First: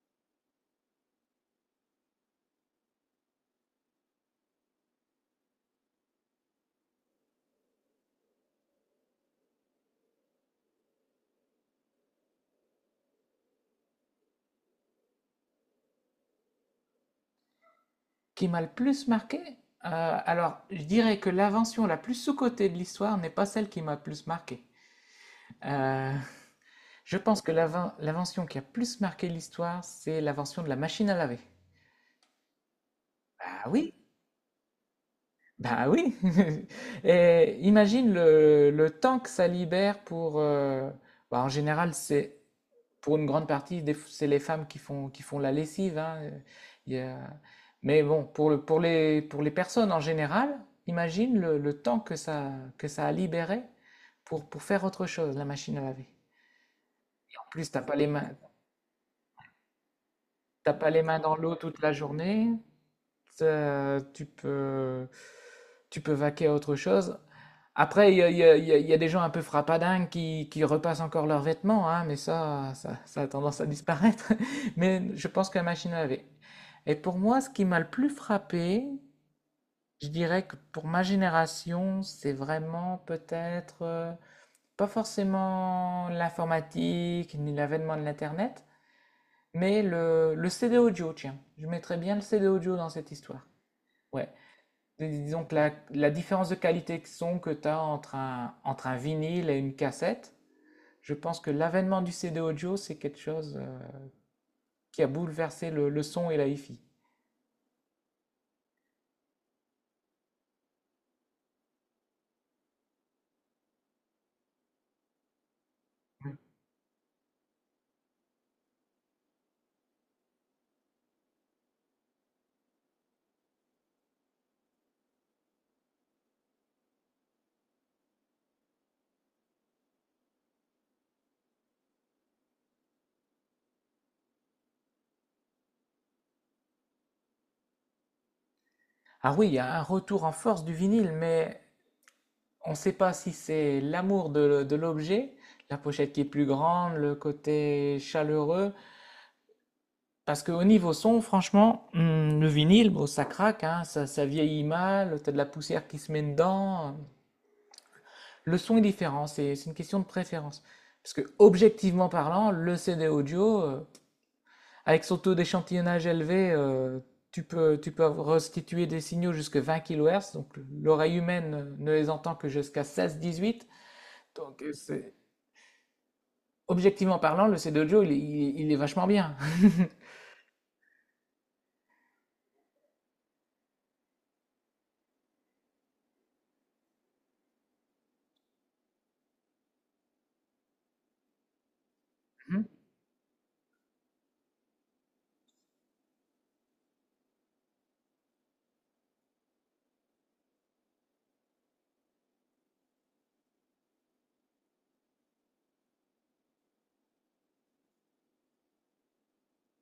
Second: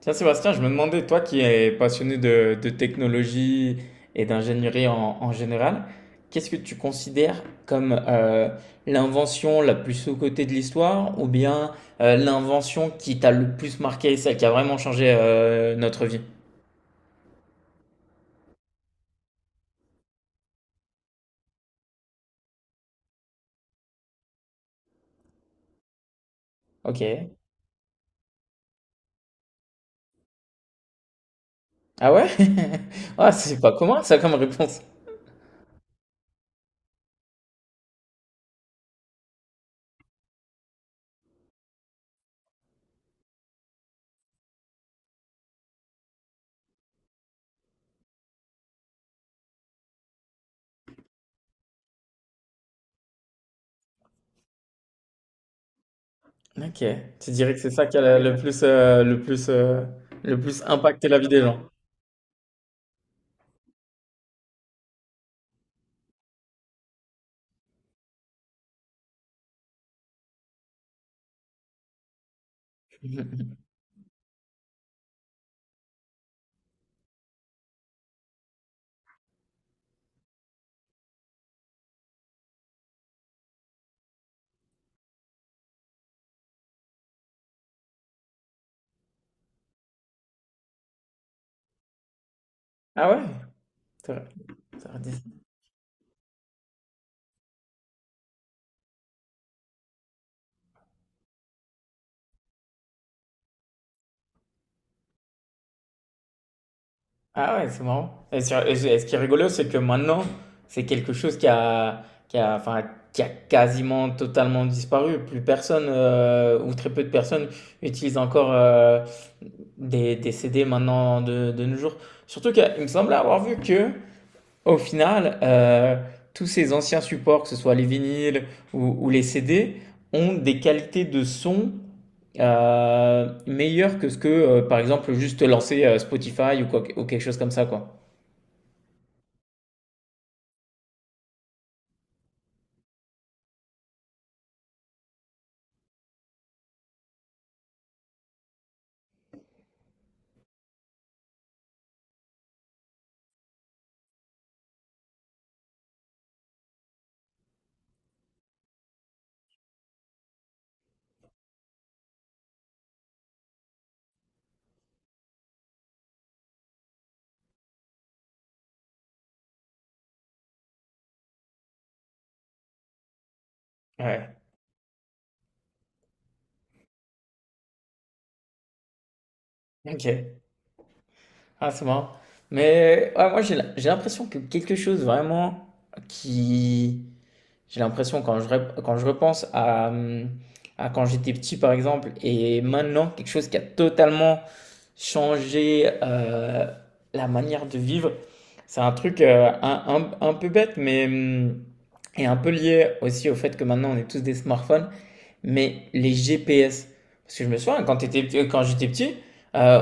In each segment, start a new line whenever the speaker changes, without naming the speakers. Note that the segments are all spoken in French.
Tiens, Sébastien, je me demandais, toi qui es passionné de technologie et d'ingénierie en général, qu'est-ce que tu considères comme l'invention la plus sous-cotée de l'histoire ou bien l'invention qui t'a le plus marqué, celle qui a vraiment changé notre vie?
Qui m'a le plus marqué? Alors, je dirais que l'invention la plus sous-cotée de l'histoire n'est pas celle qui m'a le plus marqué. Euh, je
Ok.
pense que l'invention qui a plus marqué l'histoire, c'est l'invention de la machine à laver.
Ah ouais? Ah, c'est
Ah
pas
oui,
commun ça comme réponse.
bah oui. Et imagine le temps que ça libère pour, bah, en général, c'est pour une grande partie, c'est les femmes qui font la lessive, hein. Il y a- Mais bon, pour le pour les personnes en général, imagine le temps que ça a libéré pour faire autre chose, la machine à laver.
Ok. Tu
En
dirais que c'est
plus,
ça qui a le plus, le plus, le plus
t'as pas les
impacté la
mains
vie
dans
des
l'eau
gens.
toute la journée. Ça, tu peux vaquer à autre chose. Après, il y a, il y a- il y a- il y a des gens un peu frappadingues qui repassent encore leurs vêtements, hein, mais ça a tendance à disparaître. Mais je pense que la machine à laver. Et pour moi, ce qui m'a le plus frappé, je dirais que pour ma génération, c'est vraiment peut-être pas forcément l'informatique ni l'avènement de l'Internet, mais le CD audio, tiens. Je mettrais bien le CD audio dans
Ah
cette
ouais?
histoire.
T'aurais-
Ouais,
T'aurais dit…
Disons que la différence de qualité de son que tu as entre un vinyle et une cassette, je pense que l'avènement du CD audio, c'est quelque chose qui a bouleversé le son et la hi-fi.
Ah ouais, c'est marrant. Et, et ce qui est rigolo, c'est que maintenant, c'est quelque chose qui a, enfin, qui a quasiment totalement disparu. Plus personne, ou très peu de personnes, utilisent encore des CD maintenant de nos jours. Surtout qu'il me semblait avoir vu que au final, tous ces anciens supports, que ce soit les vinyles ou les CD, ont des qualités de son meilleures que ce que, par exemple, juste lancer Spotify ou, ou quelque chose comme ça, quoi.
Ah oui, il y a un retour en force du vinyle, mais on ne sait pas si c'est l'amour de l'objet, la pochette qui est plus grande, le côté chaleureux. Parce qu'au niveau son, franchement, le vinyle, bon, ça craque, hein, ça vieillit mal, t'as de la poussière qui se met dedans. Le son est différent, c'est une question de préférence. Parce que, objectivement parlant, le CD audio, avec son taux d'échantillonnage élevé, tu peux restituer des signaux jusqu'à 20 kHz, donc l'oreille humaine ne les entend que jusqu'à 16-18.
Ouais,
Donc, objectivement parlant, le CD audio, il est vachement bien.
ok. Ah, c'est marrant. Mais ouais, moi, j'ai l'impression que quelque chose vraiment qui, j'ai l'impression quand quand je repense à quand j'étais petit par exemple et maintenant quelque chose qui a totalement changé la manière de vivre. C'est un truc un peu bête mais est un peu lié aussi au fait que maintenant on est tous des smartphones mais les GPS. Parce que je me souviens, quand j'étais petit, euh,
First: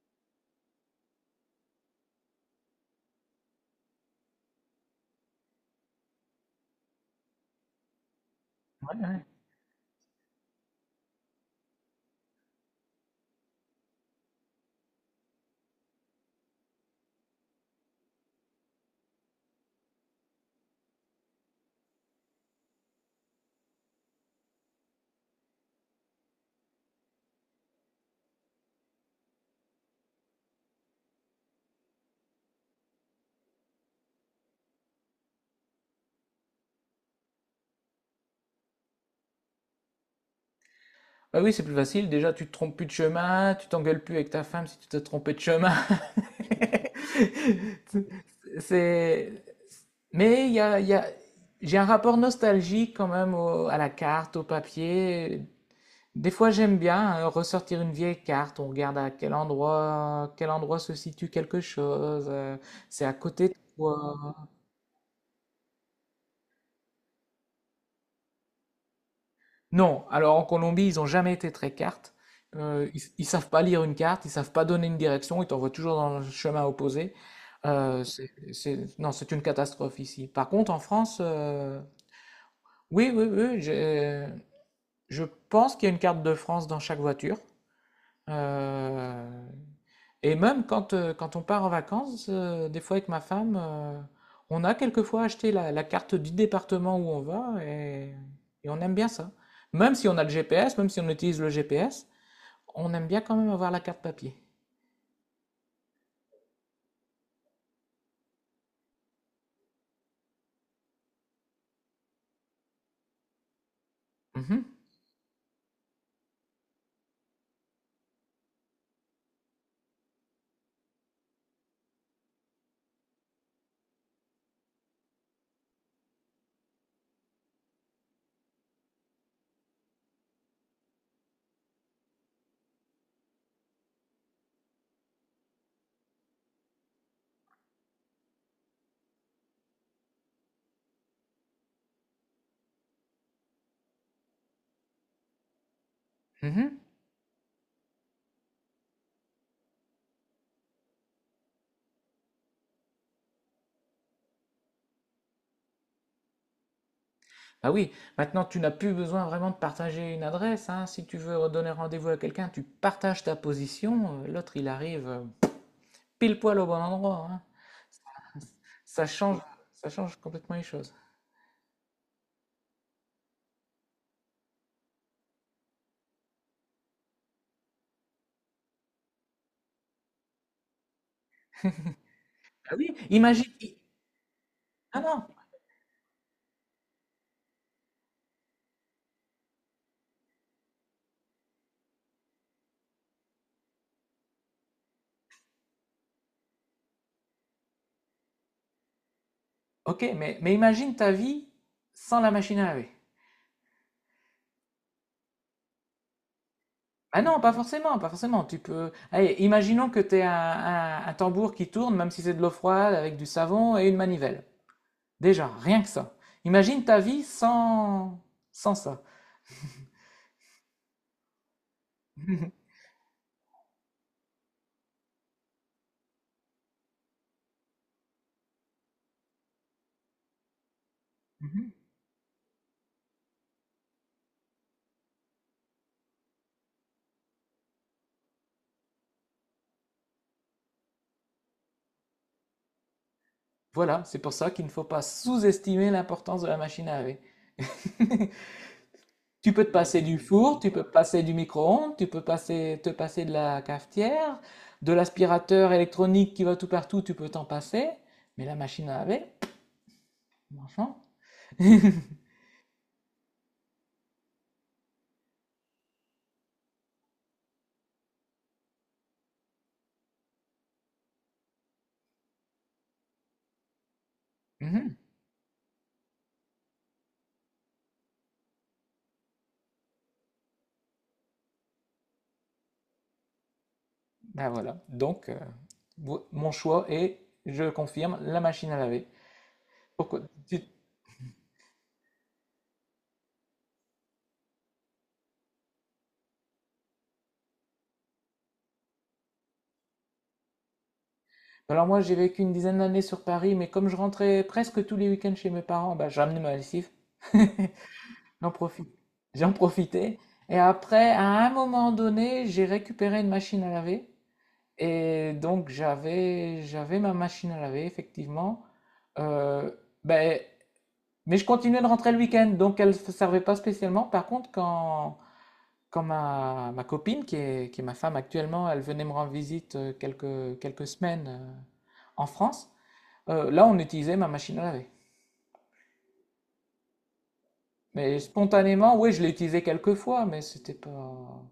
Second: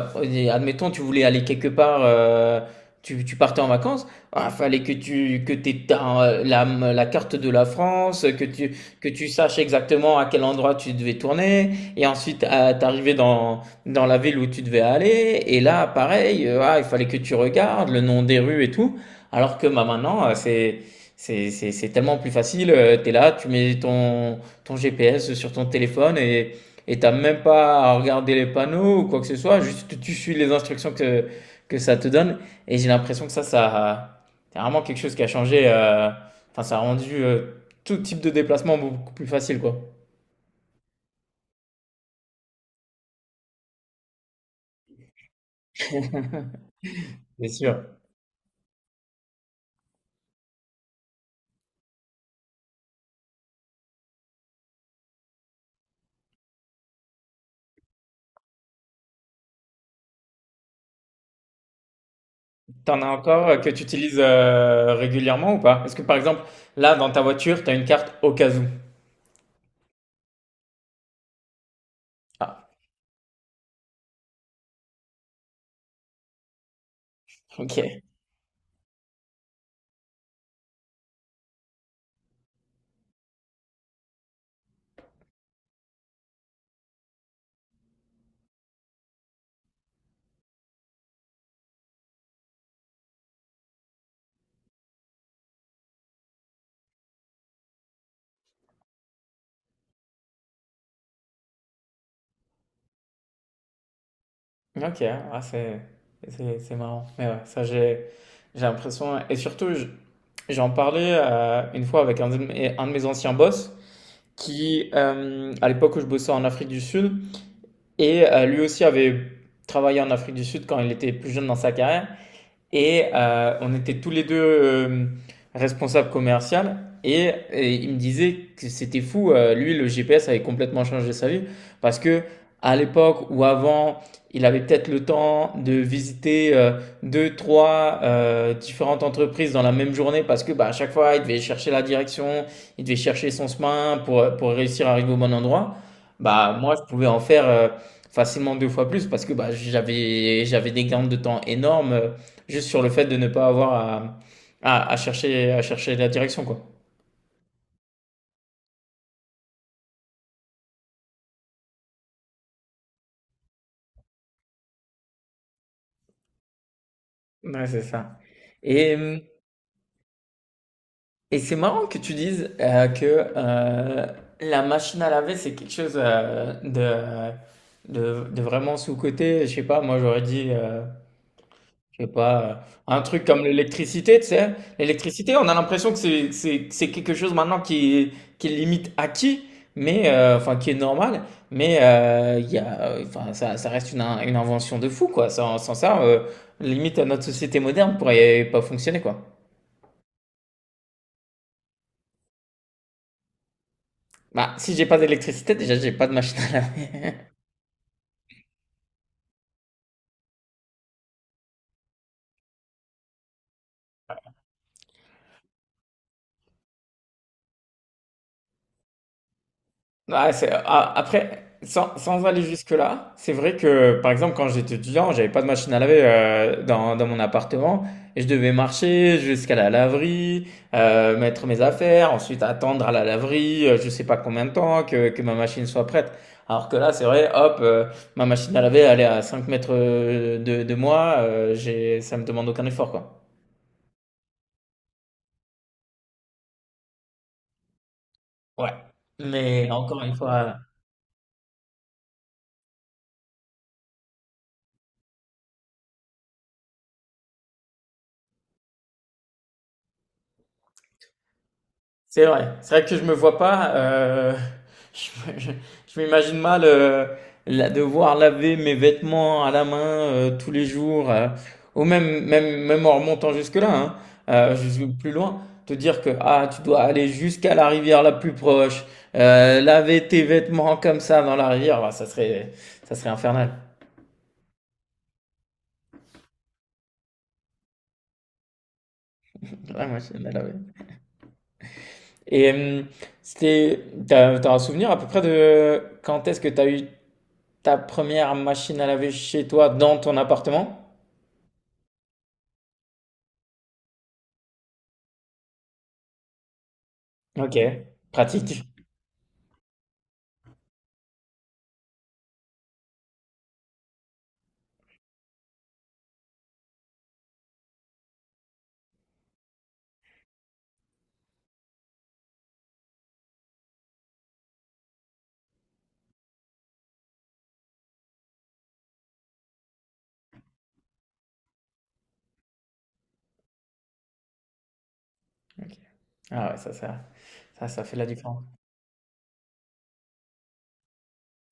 admettons, tu voulais aller quelque part, tu partais en vacances, il fallait que tu que t'aies la carte de la France,
Ouais,
que
ouais.
tu saches exactement à quel endroit tu devais tourner, et ensuite t'arrivais dans la ville où tu devais aller, et là, pareil, ah, il fallait que tu regardes le nom des rues et tout, alors que bah, maintenant, c'est… c'est tellement plus facile, tu es là, ton GPS sur ton téléphone et t'as même pas à regarder les panneaux ou quoi que ce soit, juste tu suis les instructions que ça te donne et j'ai l'impression que ça c'est vraiment quelque chose qui a changé enfin ça a rendu tout type de déplacement beaucoup plus facile quoi.
Bah oui, c'est plus facile. Déjà, tu te trompes plus de chemin, tu t'engueules plus avec ta femme si tu t'es trompé de chemin.
C'est sûr.
C'est, mais j'ai un rapport nostalgique quand même à la carte, au papier. Des fois, j'aime bien ressortir une vieille carte. On regarde à quel endroit se situe quelque chose,
T'en
c'est
as
à
encore
côté de
que tu utilises
quoi.
régulièrement ou pas? Est-ce que par exemple là dans ta voiture, t'as une carte au cas où?
Non, alors en Colombie, ils ont jamais été très cartes.
Ah,
Ils savent pas lire une carte, ils savent pas donner une direction. Ils t'envoient toujours dans le chemin opposé.
OK.
Non, c'est une catastrophe ici. Par contre, en France, oui, je pense qu'il y a une carte de France dans chaque voiture. Euh, et même quand on part en vacances, des fois avec ma femme, on a quelquefois acheté la carte du département où on va et on aime bien ça. Même si on a le GPS, même si on utilise le GPS, on aime bien quand même avoir la carte papier.
OK, ah c'est c'est marrant. Mais ouais, ça j'ai l'impression et surtout j'en parlais une fois avec un de mes anciens boss
Mhm,
qui à l'époque où je bossais en Afrique du Sud et lui aussi avait travaillé en Afrique du Sud quand il était plus jeune dans sa carrière et on était tous les deux responsables commerciaux. Et il me disait que c'était fou. Lui, le GPS avait complètement changé sa vie parce que à l'époque ou avant, il avait peut-être le temps de visiter deux, trois différentes entreprises dans la même journée parce que bah, à chaque fois, il devait chercher la direction, il devait chercher son chemin pour réussir à arriver au bon endroit. Bah, moi,
mhm.
je pouvais en faire facilement deux fois plus parce que bah, j'avais des gains de temps énormes juste sur le fait de ne pas avoir à chercher la direction, quoi.
Bah oui, maintenant tu n'as plus besoin vraiment de partager une adresse, hein. Si tu veux donner rendez-vous à quelqu'un, tu partages ta position, l'autre il arrive pile poil au bon endroit, hein.
Ouais, c'est ça. Et,
Ça change, ça change complètement les choses.
et c'est marrant que tu dises que la machine à laver, c'est quelque chose de vraiment sous-coté. Je sais pas, moi j'aurais dit je sais pas,
Ah oui,
un truc comme
imagine.
l'électricité, tu sais.
Non, non,
L'électricité, on a l'impression que c'est quelque chose maintenant qui est limite acquis, mais enfin qui est normal, mais il y a, enfin, ça reste une invention de fou, quoi. Sans ça, limite notre société moderne pourrait pas fonctionner, quoi.
ok, mais imagine ta vie sans la machine à laver.
Bah, si j'ai pas d'électricité, déjà j'ai pas de machine à
Ah
laver.
non, pas forcément, pas forcément. Tu peux. Allez, imaginons que tu aies un tambour qui tourne, même si c'est de l'eau froide, avec du savon et une manivelle. Déjà, rien que ça. Imagine ta vie sans ça.
Ah, après, sans aller jusque-là, c'est vrai que, par exemple, quand j'étais étudiant, j'avais pas de machine à laver dans mon appartement et je devais marcher jusqu'à la laverie, mettre mes affaires, ensuite attendre à la laverie, je sais pas combien de temps, que ma machine soit prête. Alors que là, c'est vrai, hop, ma machine à laver, elle est à 5 mètres de moi, ça me demande aucun effort, quoi.
Voilà, c'est pour ça qu'il ne faut pas sous-estimer l'importance de la machine à laver.
Ouais.
Tu peux
Mais
te
encore
passer
une
du
fois.
four, tu peux te passer du micro-ondes, te passer de la cafetière, de l'aspirateur électronique qui va tout partout, tu peux t'en passer. Mais la machine à laver, franchement.
C'est vrai. C'est vrai que je me vois pas. Je me- je- je m'imagine mal devoir laver mes vêtements à la main tous les jours, ou même en remontant jusque-là, hein, jusque
Mhm.
plus loin, te dire que ah, tu dois aller jusqu'à la rivière la plus proche, laver tes vêtements comme ça dans la rivière, bah, ça serait infernal.
Ben voilà. Donc, mon choix est, je confirme, la machine à laver.
Ouais, moi,
Pourquoi
j'aime bien laver.
tu-
Et c'était, t'as un souvenir à peu près de quand est-ce que t'as eu ta première machine à laver chez toi dans ton appartement?
alors moi, j'ai vécu une dizaine d'années sur Paris, mais comme je rentrais presque tous les week-ends chez mes parents, bah, je ramenais ma lessive.
Ok,
J'en
pratique.
profite j'en profitais. Et après, à un moment donné, j'ai récupéré une machine à laver. Et donc, j'avais ma machine à laver, effectivement. Euh, ben, mais je continuais de rentrer le week-end, donc elle ne servait pas spécialement. Par contre, quand ma copine, qui est ma femme actuellement, elle venait me rendre visite quelques semaines en France, là, on utilisait ma machine à laver.
Ok. Ah ouais, ça fait la
Mais
différence.
spontanément, oui, je l'ai utilisée quelques fois, mais c'était pas...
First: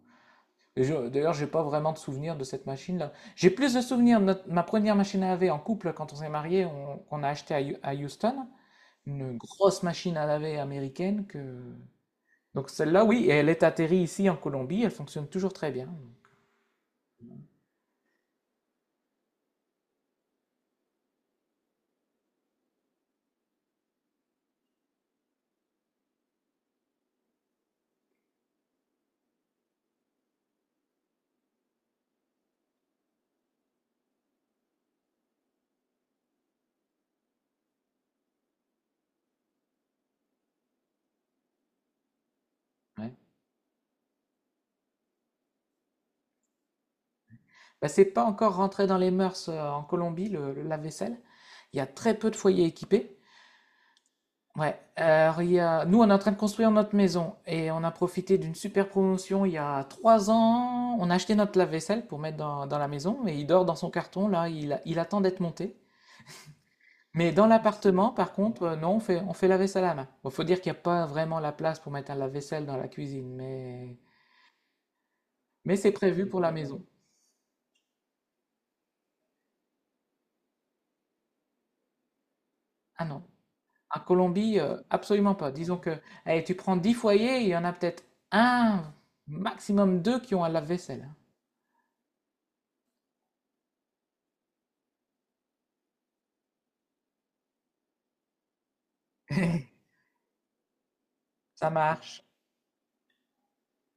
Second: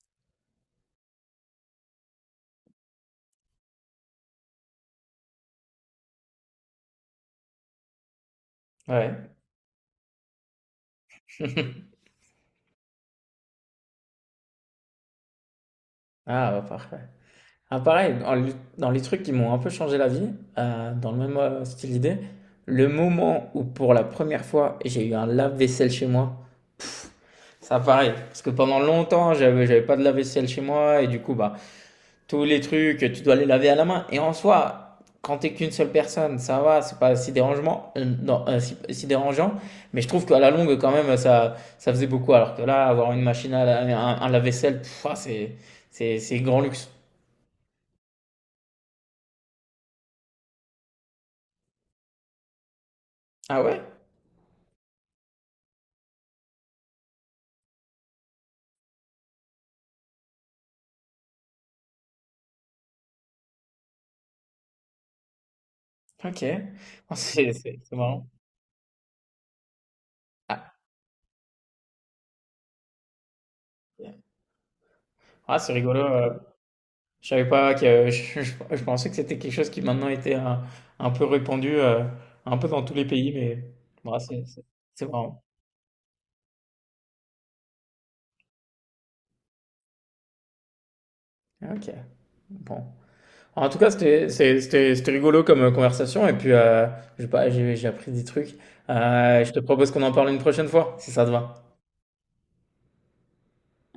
D'ailleurs, j'ai pas vraiment de souvenir de cette machine-là. J'ai plus de souvenirs de ma première machine à laver en couple quand on s'est mariés, qu'on a acheté à Houston,
Ouais.
une grosse machine à laver américaine que. Donc celle-là, oui, et elle est atterrie ici en Colombie, elle fonctionne toujours très bien. Donc,
Ah, bah, parfait. Ah, pareil, dans les trucs qui m'ont un peu changé la vie, dans le même style d'idée, le moment où pour la première fois j'ai eu un lave-vaisselle chez moi, ça pareil, parce que pendant longtemps j'avais pas de lave-vaisselle chez moi et du coup bah tous les trucs, tu dois les laver à la main. Et en soi, quand t'es qu'une seule personne, ça va, c'est pas si dérangeant, non, si dérangeant. Mais je trouve qu'à la longue, quand même, ça faisait beaucoup. Alors que là, avoir
ouais.
une machine à laver, un lave-vaisselle, pff, ah, c'est grand luxe.
Bah, c'est pas encore rentré dans les mœurs en Colombie, le lave-vaisselle. Il y a très peu de foyers équipés.
Ah ouais?
Ouais, alors il y a... nous on est en train de construire notre maison et on a profité d'une super promotion il y a 3 ans. On a acheté notre lave-vaisselle pour mettre dans la maison mais il dort dans son carton là, il attend d'être monté.
Ok. Ah,
Mais dans
C'est
l'appartement,
marrant.
par contre, non, on fait la vaisselle à la main. Bon, faut dire qu'il
Ah,
n'y a pas vraiment la place pour mettre un lave-vaisselle dans la cuisine,
Ah, c'est
mais c'est
rigolo.
prévu pour la maison.
Je savais pas que, je pensais que c'était quelque chose qui maintenant était un peu répandu, un peu dans tous les
Ah non,
pays, mais
en
bah, c'est,
Colombie,
c'est c'est
absolument
marrant.
pas. Disons que allez, tu prends 10 foyers, il y en a peut-être un, maximum deux qui ont un lave-vaisselle.
Ok. Bon. En tout cas, c'était rigolo comme conversation. Et puis, je sais pas, j'ai appris des trucs. Je te propose qu'on en parle une prochaine fois, si ça te va.
Ça marche.